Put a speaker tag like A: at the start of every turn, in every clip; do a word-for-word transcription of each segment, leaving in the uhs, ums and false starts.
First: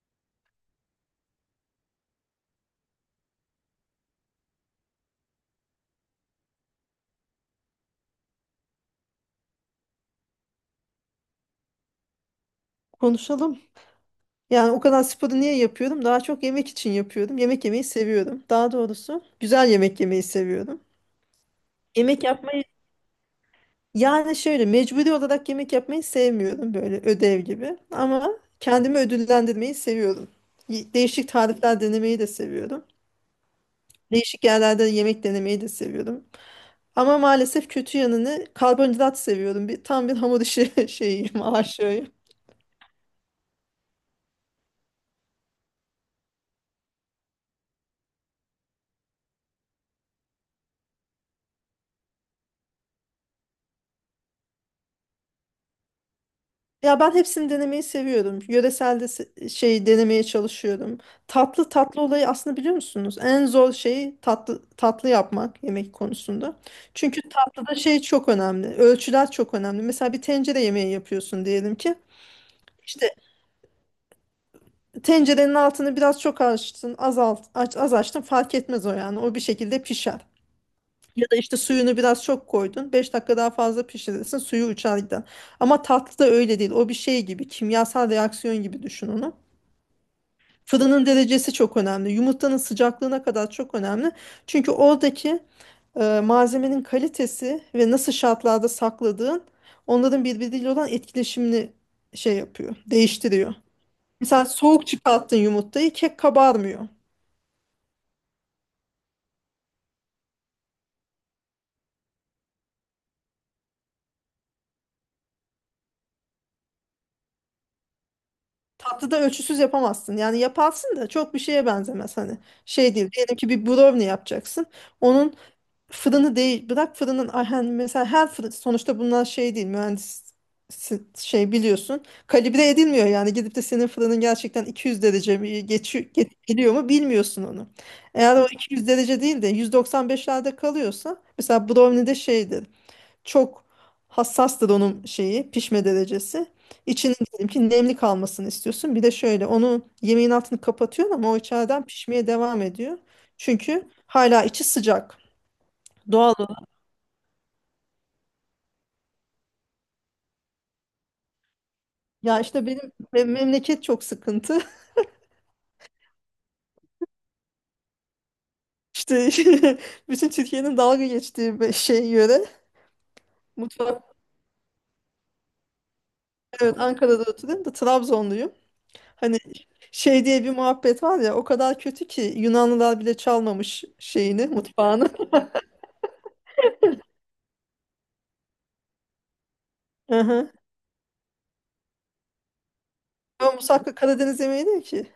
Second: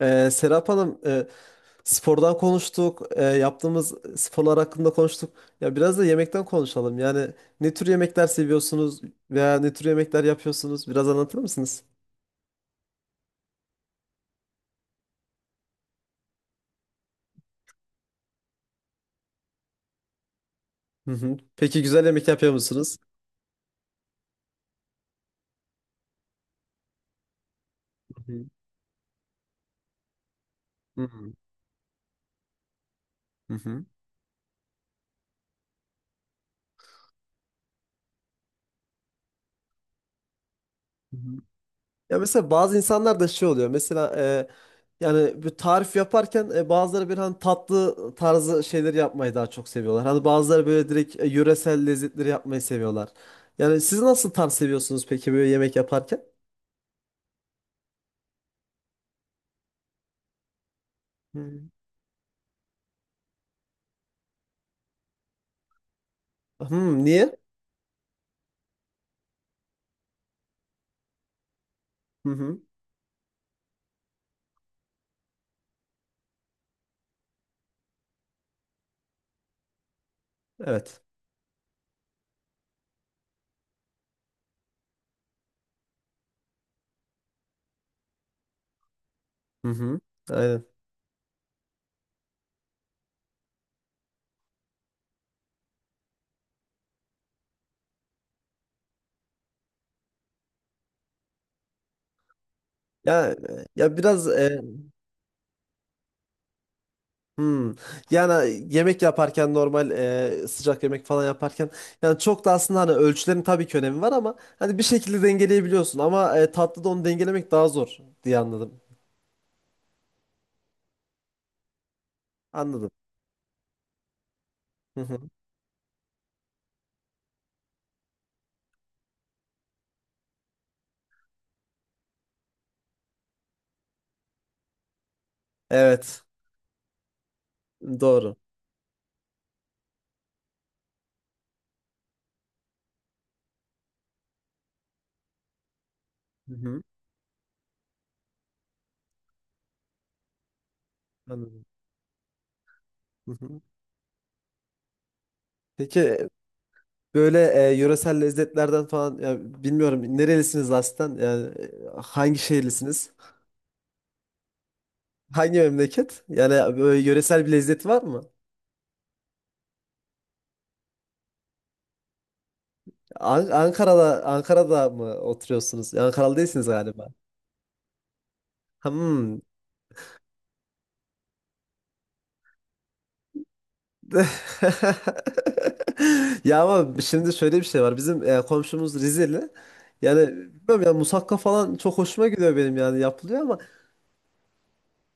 A: Ee, Serap Hanım, e, spordan konuştuk, e, yaptığımız sporlar hakkında konuştuk. Ya biraz da yemekten konuşalım. Yani ne tür yemekler seviyorsunuz veya ne tür yemekler yapıyorsunuz? Biraz anlatır mısınız?
B: Konuşalım. Yani o kadar sporu niye yapıyorum? Daha çok yemek için yapıyorum. Yemek yemeyi seviyorum. Daha doğrusu güzel yemek yemeyi seviyorum.
A: Hı hı. Peki güzel
B: Yemek
A: yemek yapıyor
B: yapmayı
A: musunuz?
B: yani şöyle mecburi olarak yemek yapmayı sevmiyorum böyle ödev gibi.
A: Hı
B: Ama
A: hı.
B: kendimi ödüllendirmeyi seviyorum. Y-
A: Hı
B: Değişik
A: hı.
B: tarifler denemeyi de seviyorum.
A: Hı
B: Değişik yerlerde yemek denemeyi de seviyorum. Ama maalesef kötü yanını karbonhidrat seviyorum. Bir, tam bir hamur işi
A: hı.
B: şeyim, aşığıyım.
A: Ya mesela bazı insanlar da şey oluyor. Mesela e, yani bir tarif yaparken e, bazıları bir hani tatlı tarzı şeyleri yapmayı daha çok seviyorlar. Hani bazıları böyle direkt e, yöresel lezzetleri yapmayı seviyorlar. Yani siz nasıl tarz seviyorsunuz peki böyle yemek yaparken?
B: Ya ben hepsini denemeyi seviyorum. Yöresel de se- şey denemeye çalışıyorum.
A: Hmm.
B: Tatlı tatlı olayı aslında biliyor musunuz? En zor şeyi tatlı tatlı yapmak yemek konusunda.
A: Hmm,
B: Çünkü
A: niye?
B: tatlıda şey çok önemli. Ölçüler çok önemli. Mesela bir tencere yemeği yapıyorsun diyelim ki.
A: Hı hı.
B: İşte tencerenin altını biraz çok açtın, azalt, aç, az açtın fark etmez o yani. O bir şekilde pişer.
A: Evet.
B: Ya da işte suyunu biraz çok koydun, beş dakika daha fazla pişirirsin suyu uçar gider. Ama tatlı da öyle değil. O bir şey gibi kimyasal reaksiyon gibi düşün onu.
A: Hı hı. Aynen.
B: Fırının derecesi çok önemli. Yumurtanın sıcaklığına kadar çok önemli. Çünkü oradaki e, malzemenin kalitesi ve nasıl şartlarda sakladığın onların birbiriyle olan etkileşimini şey yapıyor,
A: Ya
B: değiştiriyor.
A: e, ya biraz
B: Mesela
A: e,
B: soğuk çıkarttın yumurtayı kek kabarmıyor.
A: Hmm. Yani e, yemek yaparken normal e, sıcak yemek falan yaparken yani çok da aslında hani ölçülerin tabii ki önemi var ama hani bir şekilde dengeleyebiliyorsun ama e, tatlıda onu dengelemek daha zor diye anladım.
B: Tatlıda ölçüsüz yapamazsın. Yani yaparsın da çok bir şeye benzemez hani.
A: Anladım.
B: Şey değil. Diyelim ki bir brownie yapacaksın.
A: Hı hı.
B: Onun fırını değil. Bırak fırının ay hani mesela her fırın sonuçta bunlar şey değil. Mühendis şey biliyorsun. Kalibre edilmiyor yani. Gidip de senin fırının gerçekten iki yüz derece mi geçiyor,
A: Evet.
B: ge- geliyor mu bilmiyorsun onu.
A: Doğru.
B: Eğer o iki yüz derece değil de yüz doksan beşlerde kalıyorsa mesela brownie'de şeydir çok hassas onun şeyi pişme derecesi.
A: Hı hı.
B: İçinin diyelim ki nemli kalmasını istiyorsun. Bir de şöyle onu yemeğin altını kapatıyorsun ama o
A: Anladım.
B: içeriden pişmeye devam ediyor.
A: Hı hı.
B: Çünkü hala içi sıcak.
A: Peki e,
B: Doğal olarak.
A: böyle e, yöresel lezzetlerden falan ya bilmiyorum nerelisiniz aslında yani e, hangi
B: Ya işte benim
A: şehirlisiniz?
B: mem- memleket çok sıkıntı.
A: Hangi memleket? Yani böyle yöresel bir lezzet var mı?
B: İşte bütün Türkiye'nin dalga geçtiği bir şey yöre.
A: An-
B: Mutfak.
A: Ankara'da Ankara'da mı oturuyorsunuz? Ankaralı değilsiniz
B: Evet,
A: galiba.
B: Ankara'da oturuyorum da Trabzonluyum. Hani
A: Hmm.
B: şey diye bir muhabbet var ya, o kadar kötü ki Yunanlılar bile çalmamış şeyini, mutfağını.
A: Ya ama şimdi şöyle bir şey var. Bizim e, komşumuz Rizeli. Yani bilmiyorum ya musakka falan çok hoşuma gidiyor benim yani yapılıyor
B: Ama
A: ama
B: musakka Karadeniz yemeği değil ki.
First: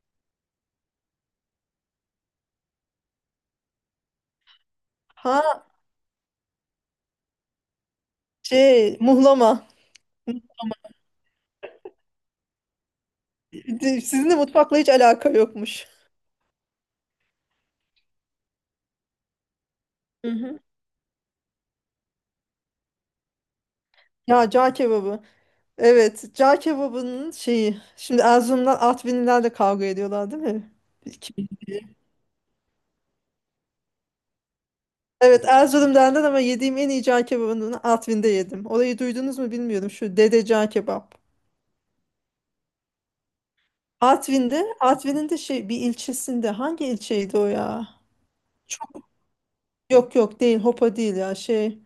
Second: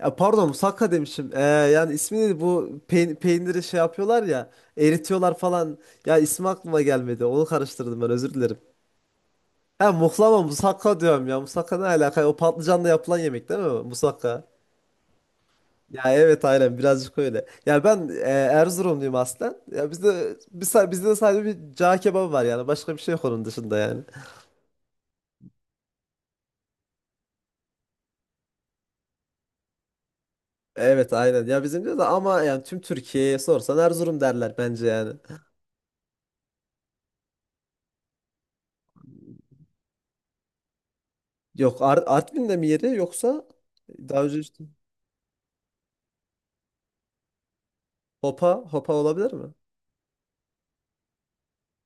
A: ya pardon musakka demişim. E, yani ismi neydi bu peyn- peyniri şey yapıyorlar ya eritiyorlar
B: Ha,
A: falan. Ya ismi aklıma gelmedi. Onu karıştırdım ben özür dilerim.
B: şey, muhlama.
A: Ha muhlama musakka diyorum ya. Musakka ne alaka? O patlıcanla yapılan yemek değil mi?
B: Sizin de
A: Musakka.
B: mutfakla hiç alaka yokmuş.
A: Ya evet aynen birazcık öyle. Ya ben e, Erzurumluyum aslen. Ya
B: Hı
A: bizde
B: hı.
A: biz, bizde de sadece bir cağ kebabı var yani. Başka bir şey yok onun dışında yani.
B: Ya, cağ kebabı. Evet, cağ kebabının şeyi. Şimdi Erzurum'dan Artvinliler de kavga ediyorlar değil mi?
A: Evet aynen.
B: Kim?
A: Ya bizim de ama yani tüm Türkiye'ye sorsan Erzurum derler bence yani.
B: Evet, Erzurum'dan ama yediğim en iyi cağ kebabını Artvin'de yedim. Orayı duydunuz mu bilmiyorum. Şu Dede Cağ Kebap.
A: Yok Ar Artvin'de mi yeri yoksa daha önce işte
B: Artvin'de, Artvin'in de şey bir ilçesinde. Hangi ilçeydi o ya?
A: Hopa Hopa
B: Çok,
A: olabilir mi?
B: yok yok değil, Hopa değil ya, şey.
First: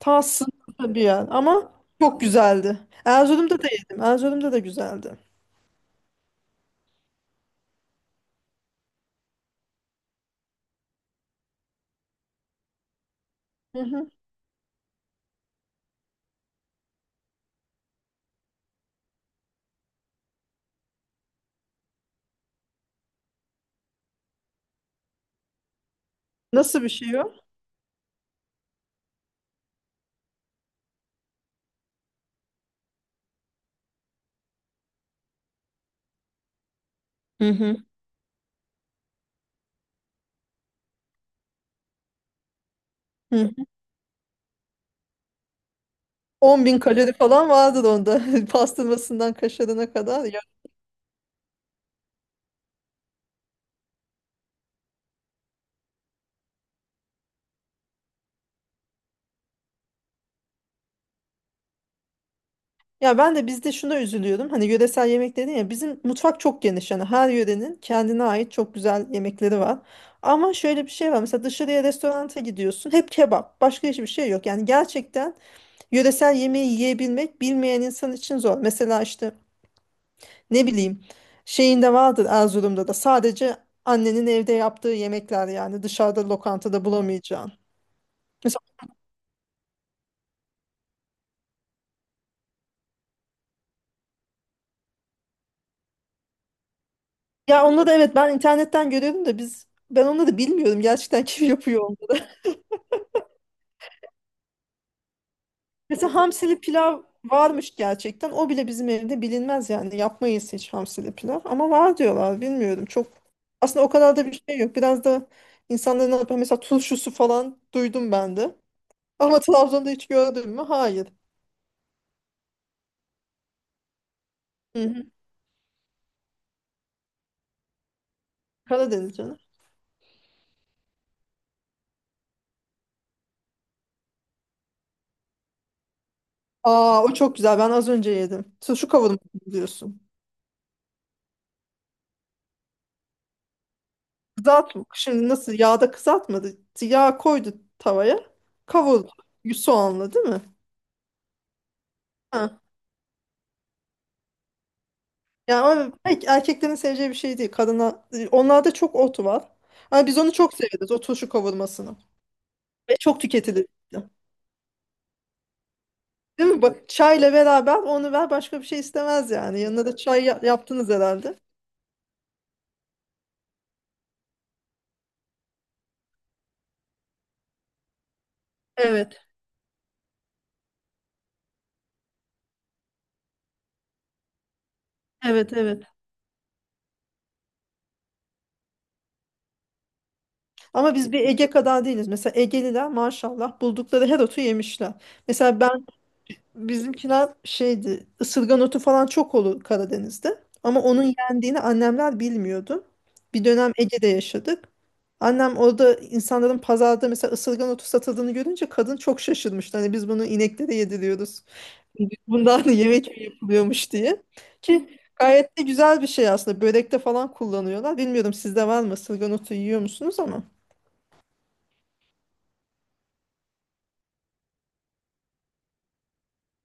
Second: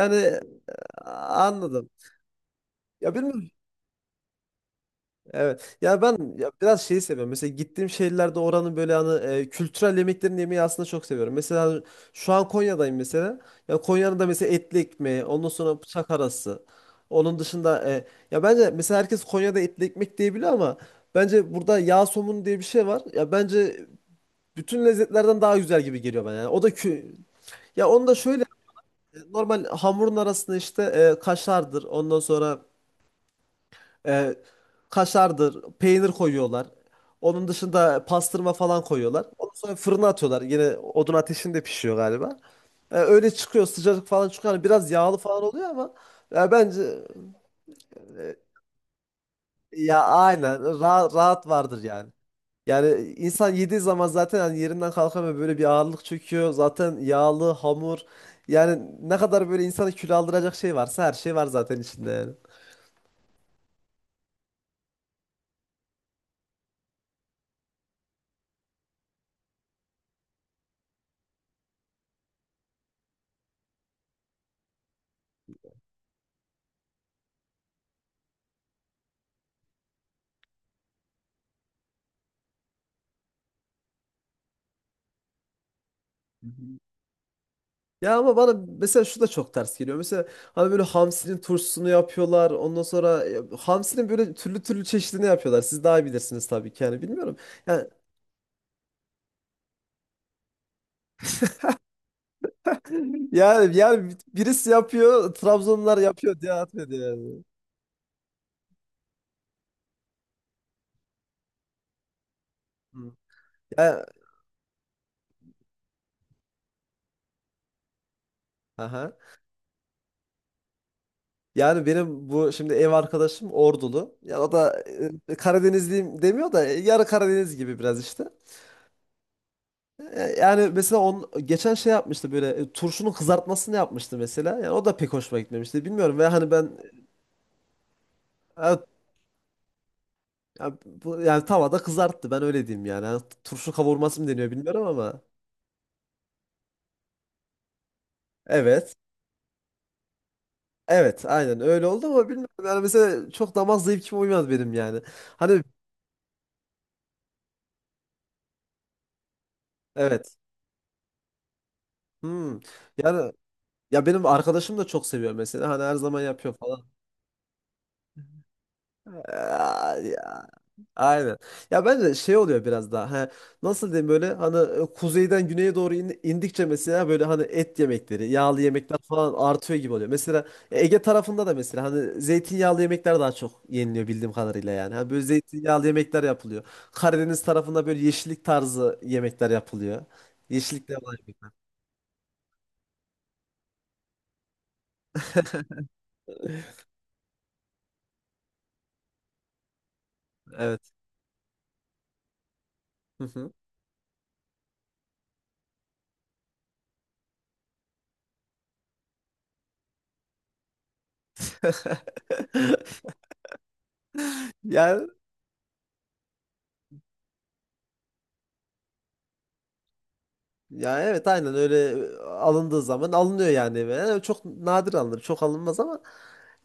B: Ta sınırlı bir
A: a-
B: yer ama
A: anladım.
B: çok güzeldi.
A: Ya bilmiyorum.
B: Erzurum'da da yedim. Erzurum'da da güzeldi.
A: Evet. Ya ben ya biraz şeyi seviyorum. Mesela gittiğim şehirlerde oranın böyle hani e, kültürel yemeklerini yemeyi aslında çok seviyorum. Mesela şu an Konya'dayım mesela.
B: Hı
A: Ya
B: hı.
A: Konya'nın da mesela etli ekmeği, ondan sonra bıçak arası. Onun dışında e, ya bence mesela herkes Konya'da etli ekmek diyebiliyor ama bence burada yağ somunu diye bir şey var. Ya bence bütün lezzetlerden daha güzel gibi geliyor bana. Yani o da
B: Nasıl bir
A: kü
B: şey o?
A: ya onu da şöyle e, normal hamurun arasında işte e, kaşardır. Ondan sonra e, kaşardır, peynir koyuyorlar. Onun
B: Hı hı.
A: dışında pastırma falan koyuyorlar. Ondan sonra fırına atıyorlar. Yine odun ateşinde pişiyor galiba. E, öyle
B: Hı.
A: çıkıyor sıcacık falan çıkıyor. Hani biraz yağlı falan oluyor ama ya
B: on bin
A: bence
B: kalori falan vardır onda.
A: e,
B: Pastırmasından kaşarına
A: ya
B: kadar. Ya,
A: aynen ra- rahat vardır yani. Yani insan yediği zaman zaten hani yerinden kalkamıyor böyle bir ağırlık çöküyor. Zaten yağlı, hamur. Yani ne kadar böyle insanı kilo aldıracak şey varsa her şey var zaten içinde yani.
B: ya ben de bizde şuna üzülüyorum. Hani yöresel yemek dedin ya, bizim mutfak çok geniş. Yani her yörenin kendine ait çok güzel yemekleri var. Ama şöyle bir şey var. Mesela dışarıya restoranta gidiyorsun. Hep kebap. Başka hiçbir şey yok. Yani gerçekten yöresel yemeği yiyebilmek bilmeyen insan için zor. Mesela işte ne bileyim, şeyinde vardır Erzurum'da da, sadece annenin evde yaptığı yemekler yani, dışarıda lokantada bulamayacağın.
A: Ya ama bana
B: Mesela,
A: mesela şu da çok ters geliyor. Mesela hani böyle hamsinin turşusunu yapıyorlar. Ondan sonra ya, hamsinin böyle türlü türlü çeşidini yapıyorlar. Siz daha iyi bilirsiniz tabii ki yani bilmiyorum.
B: ya
A: Yani
B: onları da, evet, ben internetten görüyorum da biz, ben onları da bilmiyorum gerçekten kim yapıyor onları.
A: yani, yani birisi yapıyor, Trabzonlular
B: Mesela
A: yapıyor diye
B: hamsili
A: atmadı
B: pilav
A: yani.
B: varmış, gerçekten o bile bizim evde bilinmez yani, yapmayız hiç hamsili pilav, ama var diyorlar, bilmiyorum.
A: Hı.
B: Çok aslında o
A: Ya,
B: kadar da bir şey yok, biraz da insanların ne yapıyor mesela, turşusu falan duydum ben de,
A: aha.
B: ama Trabzon'da hiç gördün mü? Hayır.
A: Yani benim bu şimdi ev arkadaşım Ordulu. Ya o
B: Hı
A: da
B: hı.
A: e, Karadenizliyim demiyor da e, yarı Karadeniz gibi biraz işte.
B: Karadeniz canım.
A: Yani mesela on geçen şey yapmıştı böyle e, turşunun kızartmasını yapmıştı mesela. Yani o da pek hoşuma gitmemişti. Bilmiyorum ve hani ben
B: Aa, o çok güzel. Ben az önce yedim.
A: ha,
B: Şu kavurma diyorsun.
A: ya bu- yani tavada kızarttı. Ben öyle diyeyim yani. Hani turşu kavurması mı deniyor
B: Kızart
A: bilmiyorum ama.
B: Şimdi nasıl yağda kızartmadı. Yağ koydu tavaya.
A: Evet.
B: Kavurdu. Soğanla değil mi?
A: Evet, aynen öyle oldu ama
B: Ha.
A: bilmiyorum. Yani mesela çok damak zevkime uymadı benim yani.
B: Yani
A: Hani
B: ama pek erkeklerin seveceği bir şey değil. Kadına, onlarda çok ot var. Ama biz onu
A: evet.
B: çok severiz. O turşu kavurmasını.
A: Hmm.
B: Ve çok
A: Yani
B: tüketilir.
A: ya benim arkadaşım da çok seviyor mesela. Hani her zaman
B: Değil
A: yapıyor
B: mi?
A: falan.
B: Bak çayla beraber onu ver, başka bir şey istemez yani. Yanına da çay ya- yaptınız herhalde.
A: Aynen. Ya bence de şey oluyor biraz daha. He, nasıl diyeyim böyle hani e, kuzeyden güneye doğru in- indikçe mesela böyle hani et yemekleri, yağlı yemekler
B: Evet,
A: falan artıyor gibi oluyor. Mesela Ege tarafında da mesela hani zeytinyağlı yemekler daha çok yeniliyor bildiğim kadarıyla yani. Hani böyle
B: evet, evet.
A: zeytinyağlı yemekler yapılıyor. Karadeniz tarafında böyle yeşillik tarzı yemekler yapılıyor.
B: Ama
A: Yeşillikler
B: biz
A: olan
B: bir Ege
A: yemekler.
B: kadar değiliz. Mesela Egeliler maşallah buldukları her otu yemişler. Mesela ben, bizimkiler şeydi, ısırgan otu falan çok olur Karadeniz'de. Ama
A: Evet.
B: onun yendiğini annemler bilmiyordu.
A: Hı
B: Bir
A: hı.
B: dönem Ege'de yaşadık. Annem orada insanların pazarda mesela ısırgan otu satıldığını görünce kadın çok şaşırmıştı. Hani biz bunu ineklere yediriyoruz. Bundan da yemek mi yapılıyormuş diye. Ki
A: Yani
B: gayet de güzel bir şey aslında. Börekte falan kullanıyorlar. Bilmiyorum, sizde var mı? Isırgan otu yiyor musunuz ama?
A: ya evet aynen öyle e, alındığı zaman alınıyor yani. Eve. Yani çok nadir alınır. Çok alınmaz ama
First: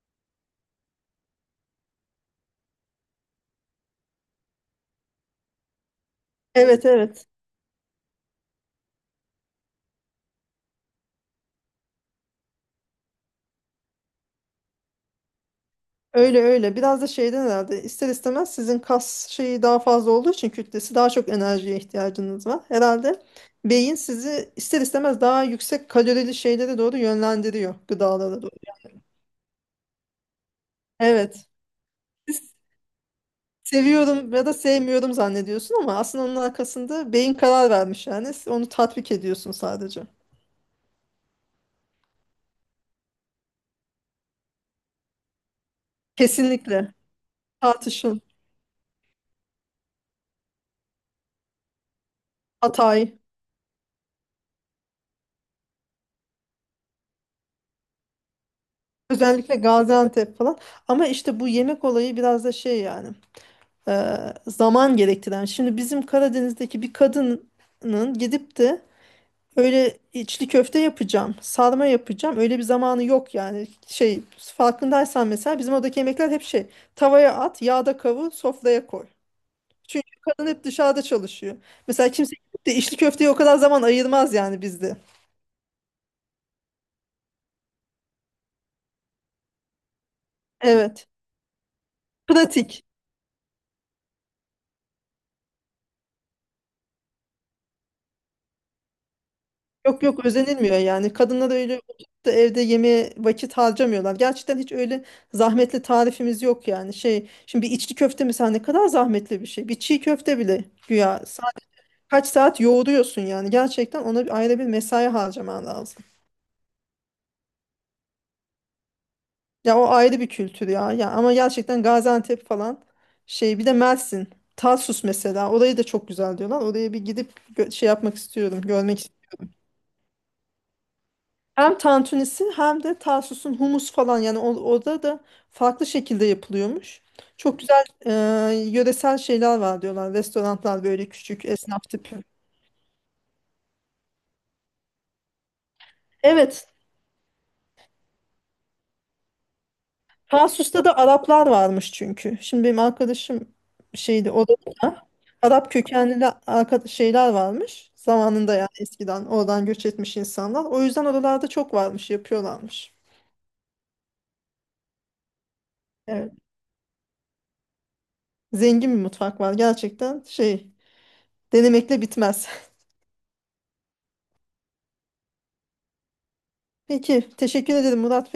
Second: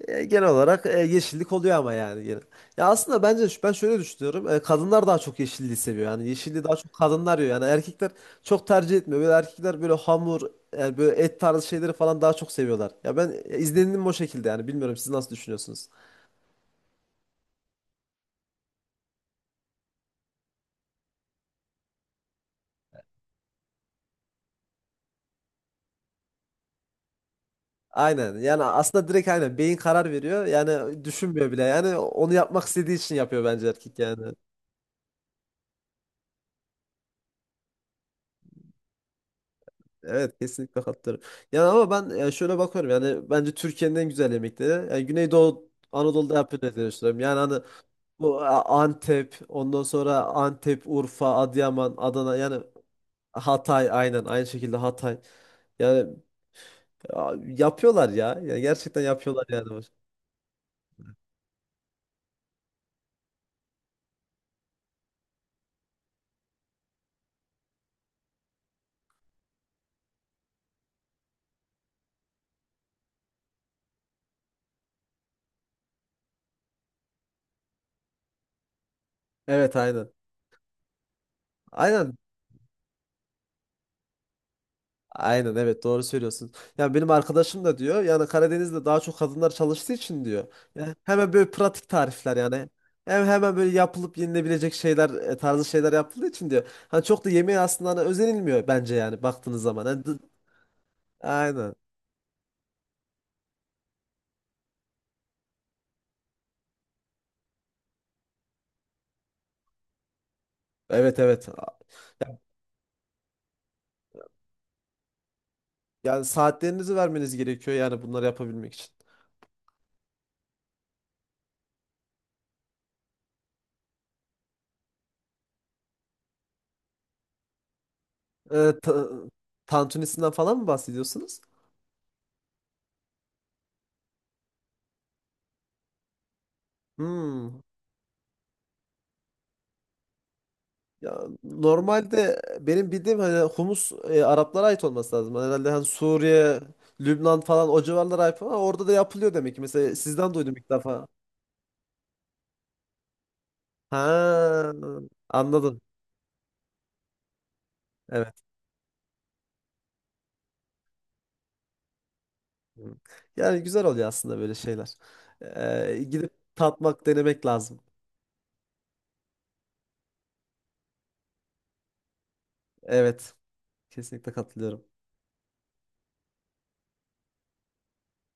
A: E, genel olarak e, yeşillik oluyor ama yani gene. Ya aslında bence ş- ben şöyle düşünüyorum. E, kadınlar daha çok yeşilliği seviyor. Yani yeşilliği daha
B: Evet,
A: çok
B: evet.
A: kadınlar yiyor. Yani erkekler çok tercih etmiyor. Böyle erkekler böyle hamur, yani böyle et tarzı şeyleri falan daha çok seviyorlar. Ya ben e, izlenimim o şekilde yani. Bilmiyorum siz nasıl düşünüyorsunuz?
B: Öyle öyle. Biraz da şeyden herhalde, ister istemez sizin kas şeyi daha fazla olduğu için, kütlesi, daha çok enerjiye ihtiyacınız var. Herhalde beyin sizi ister istemez daha yüksek kalorili şeylere doğru yönlendiriyor,
A: Aynen.
B: gıdalara doğru.
A: Yani aslında direkt aynen beyin karar veriyor. Yani
B: Evet.
A: düşünmüyor bile. Yani onu
B: Siz
A: yapmak istediği için yapıyor bence erkek yani.
B: seviyorum ya da sevmiyorum zannediyorsun ama aslında onun arkasında beyin karar vermiş yani. Siz onu tatbik ediyorsun sadece.
A: Evet kesinlikle katılıyorum. Yani ama ben e, şöyle bakıyorum yani bence Türkiye'nin en güzel yemekleri yani Güneydoğu Anadolu'da yapılıyor diye
B: Kesinlikle.
A: düşünüyorum. Yani hani
B: Tartışın.
A: bu e, Antep, ondan sonra Antep, Urfa, Adıyaman, Adana yani
B: Hatay.
A: Hatay aynen aynı şekilde Hatay. Yani a, yapıyorlar ya. Yani gerçekten yapıyorlar
B: Özellikle
A: yani.
B: Gaziantep falan. Ama işte bu yemek olayı biraz da şey yani, e, zaman gerektiren. Şimdi bizim Karadeniz'deki bir kadının gidip de öyle içli köfte yapacağım, sarma yapacağım, öyle bir zamanı yok yani. Şey, farkındaysan mesela bizim oradaki yemekler hep şey: tavaya at, yağda kavur, sofraya koy.
A: Evet
B: Çünkü
A: aynen.
B: kadın hep dışarıda çalışıyor. Mesela
A: Aynen
B: kimse gidip de içli köfteye o kadar zaman ayırmaz yani bizde.
A: Aynen evet doğru söylüyorsun. Yani benim arkadaşım da diyor yani Karadeniz'de daha çok kadınlar çalıştığı için diyor. Yani
B: Evet.
A: hemen böyle pratik tarifler yani.
B: Pratik.
A: Hem hemen böyle yapılıp yenilebilecek şeyler e, tarzı şeyler yapıldığı için diyor. Hani çok da yemeğe aslında hani özenilmiyor bence yani baktığınız zaman.
B: Yok
A: Hani d-
B: yok, özenilmiyor yani. Kadınlar da
A: aynen.
B: öyle oturup da evde yemeğe vakit harcamıyorlar. Gerçekten hiç öyle zahmetli tarifimiz yok yani. Şey, şimdi bir içli köfte mesela ne kadar zahmetli bir şey. Bir çiğ köfte bile
A: Evet
B: güya
A: evet.
B: saat, kaç saat yoğuruyorsun yani. Gerçekten ona bir ayrı bir mesai harcaman lazım.
A: Yani saatlerinizi vermeniz gerekiyor yani bunları yapabilmek için.
B: Ya o ayrı bir kültür ya. Ya ama gerçekten Gaziantep falan, şey, bir de Mersin, Tarsus mesela, orayı da çok güzel diyorlar. Oraya bir gidip gö- şey yapmak istiyorum,
A: Ee, ta-
B: görmek.
A: tantunisinden falan mı bahsediyorsunuz?
B: Hem tantunisi hem de Tarsus'un humus falan yani, o- orada da farklı şekilde yapılıyormuş.
A: Hmm.
B: Çok güzel e, yöresel şeyler var diyorlar. Restoranlar böyle
A: Ya
B: küçük esnaf tipi.
A: normalde benim bildiğim hani humus e, Araplara ait olması lazım. Hani Herhalde hani Suriye,
B: Evet.
A: Lübnan falan o civarlara ait ama orada da yapılıyor demek ki. Mesela sizden duydum ilk
B: Tarsus'ta da
A: defa.
B: Araplar varmış çünkü. Şimdi benim arkadaşım şeydi orada
A: Ha,
B: da, Arap
A: anladım.
B: kökenli arka- şeyler varmış.
A: Evet.
B: Zamanında yani eskiden oradan göç etmiş insanlar. O yüzden oralarda çok varmış, yapıyorlarmış.
A: Hı. Yani güzel oluyor aslında böyle şeyler. Ee, gidip
B: Evet.
A: tatmak, denemek lazım.
B: Zengin bir mutfak var. Gerçekten şey, denemekle bitmez.
A: Evet. Kesinlikle katılıyorum.
B: Peki, teşekkür ederim Murat.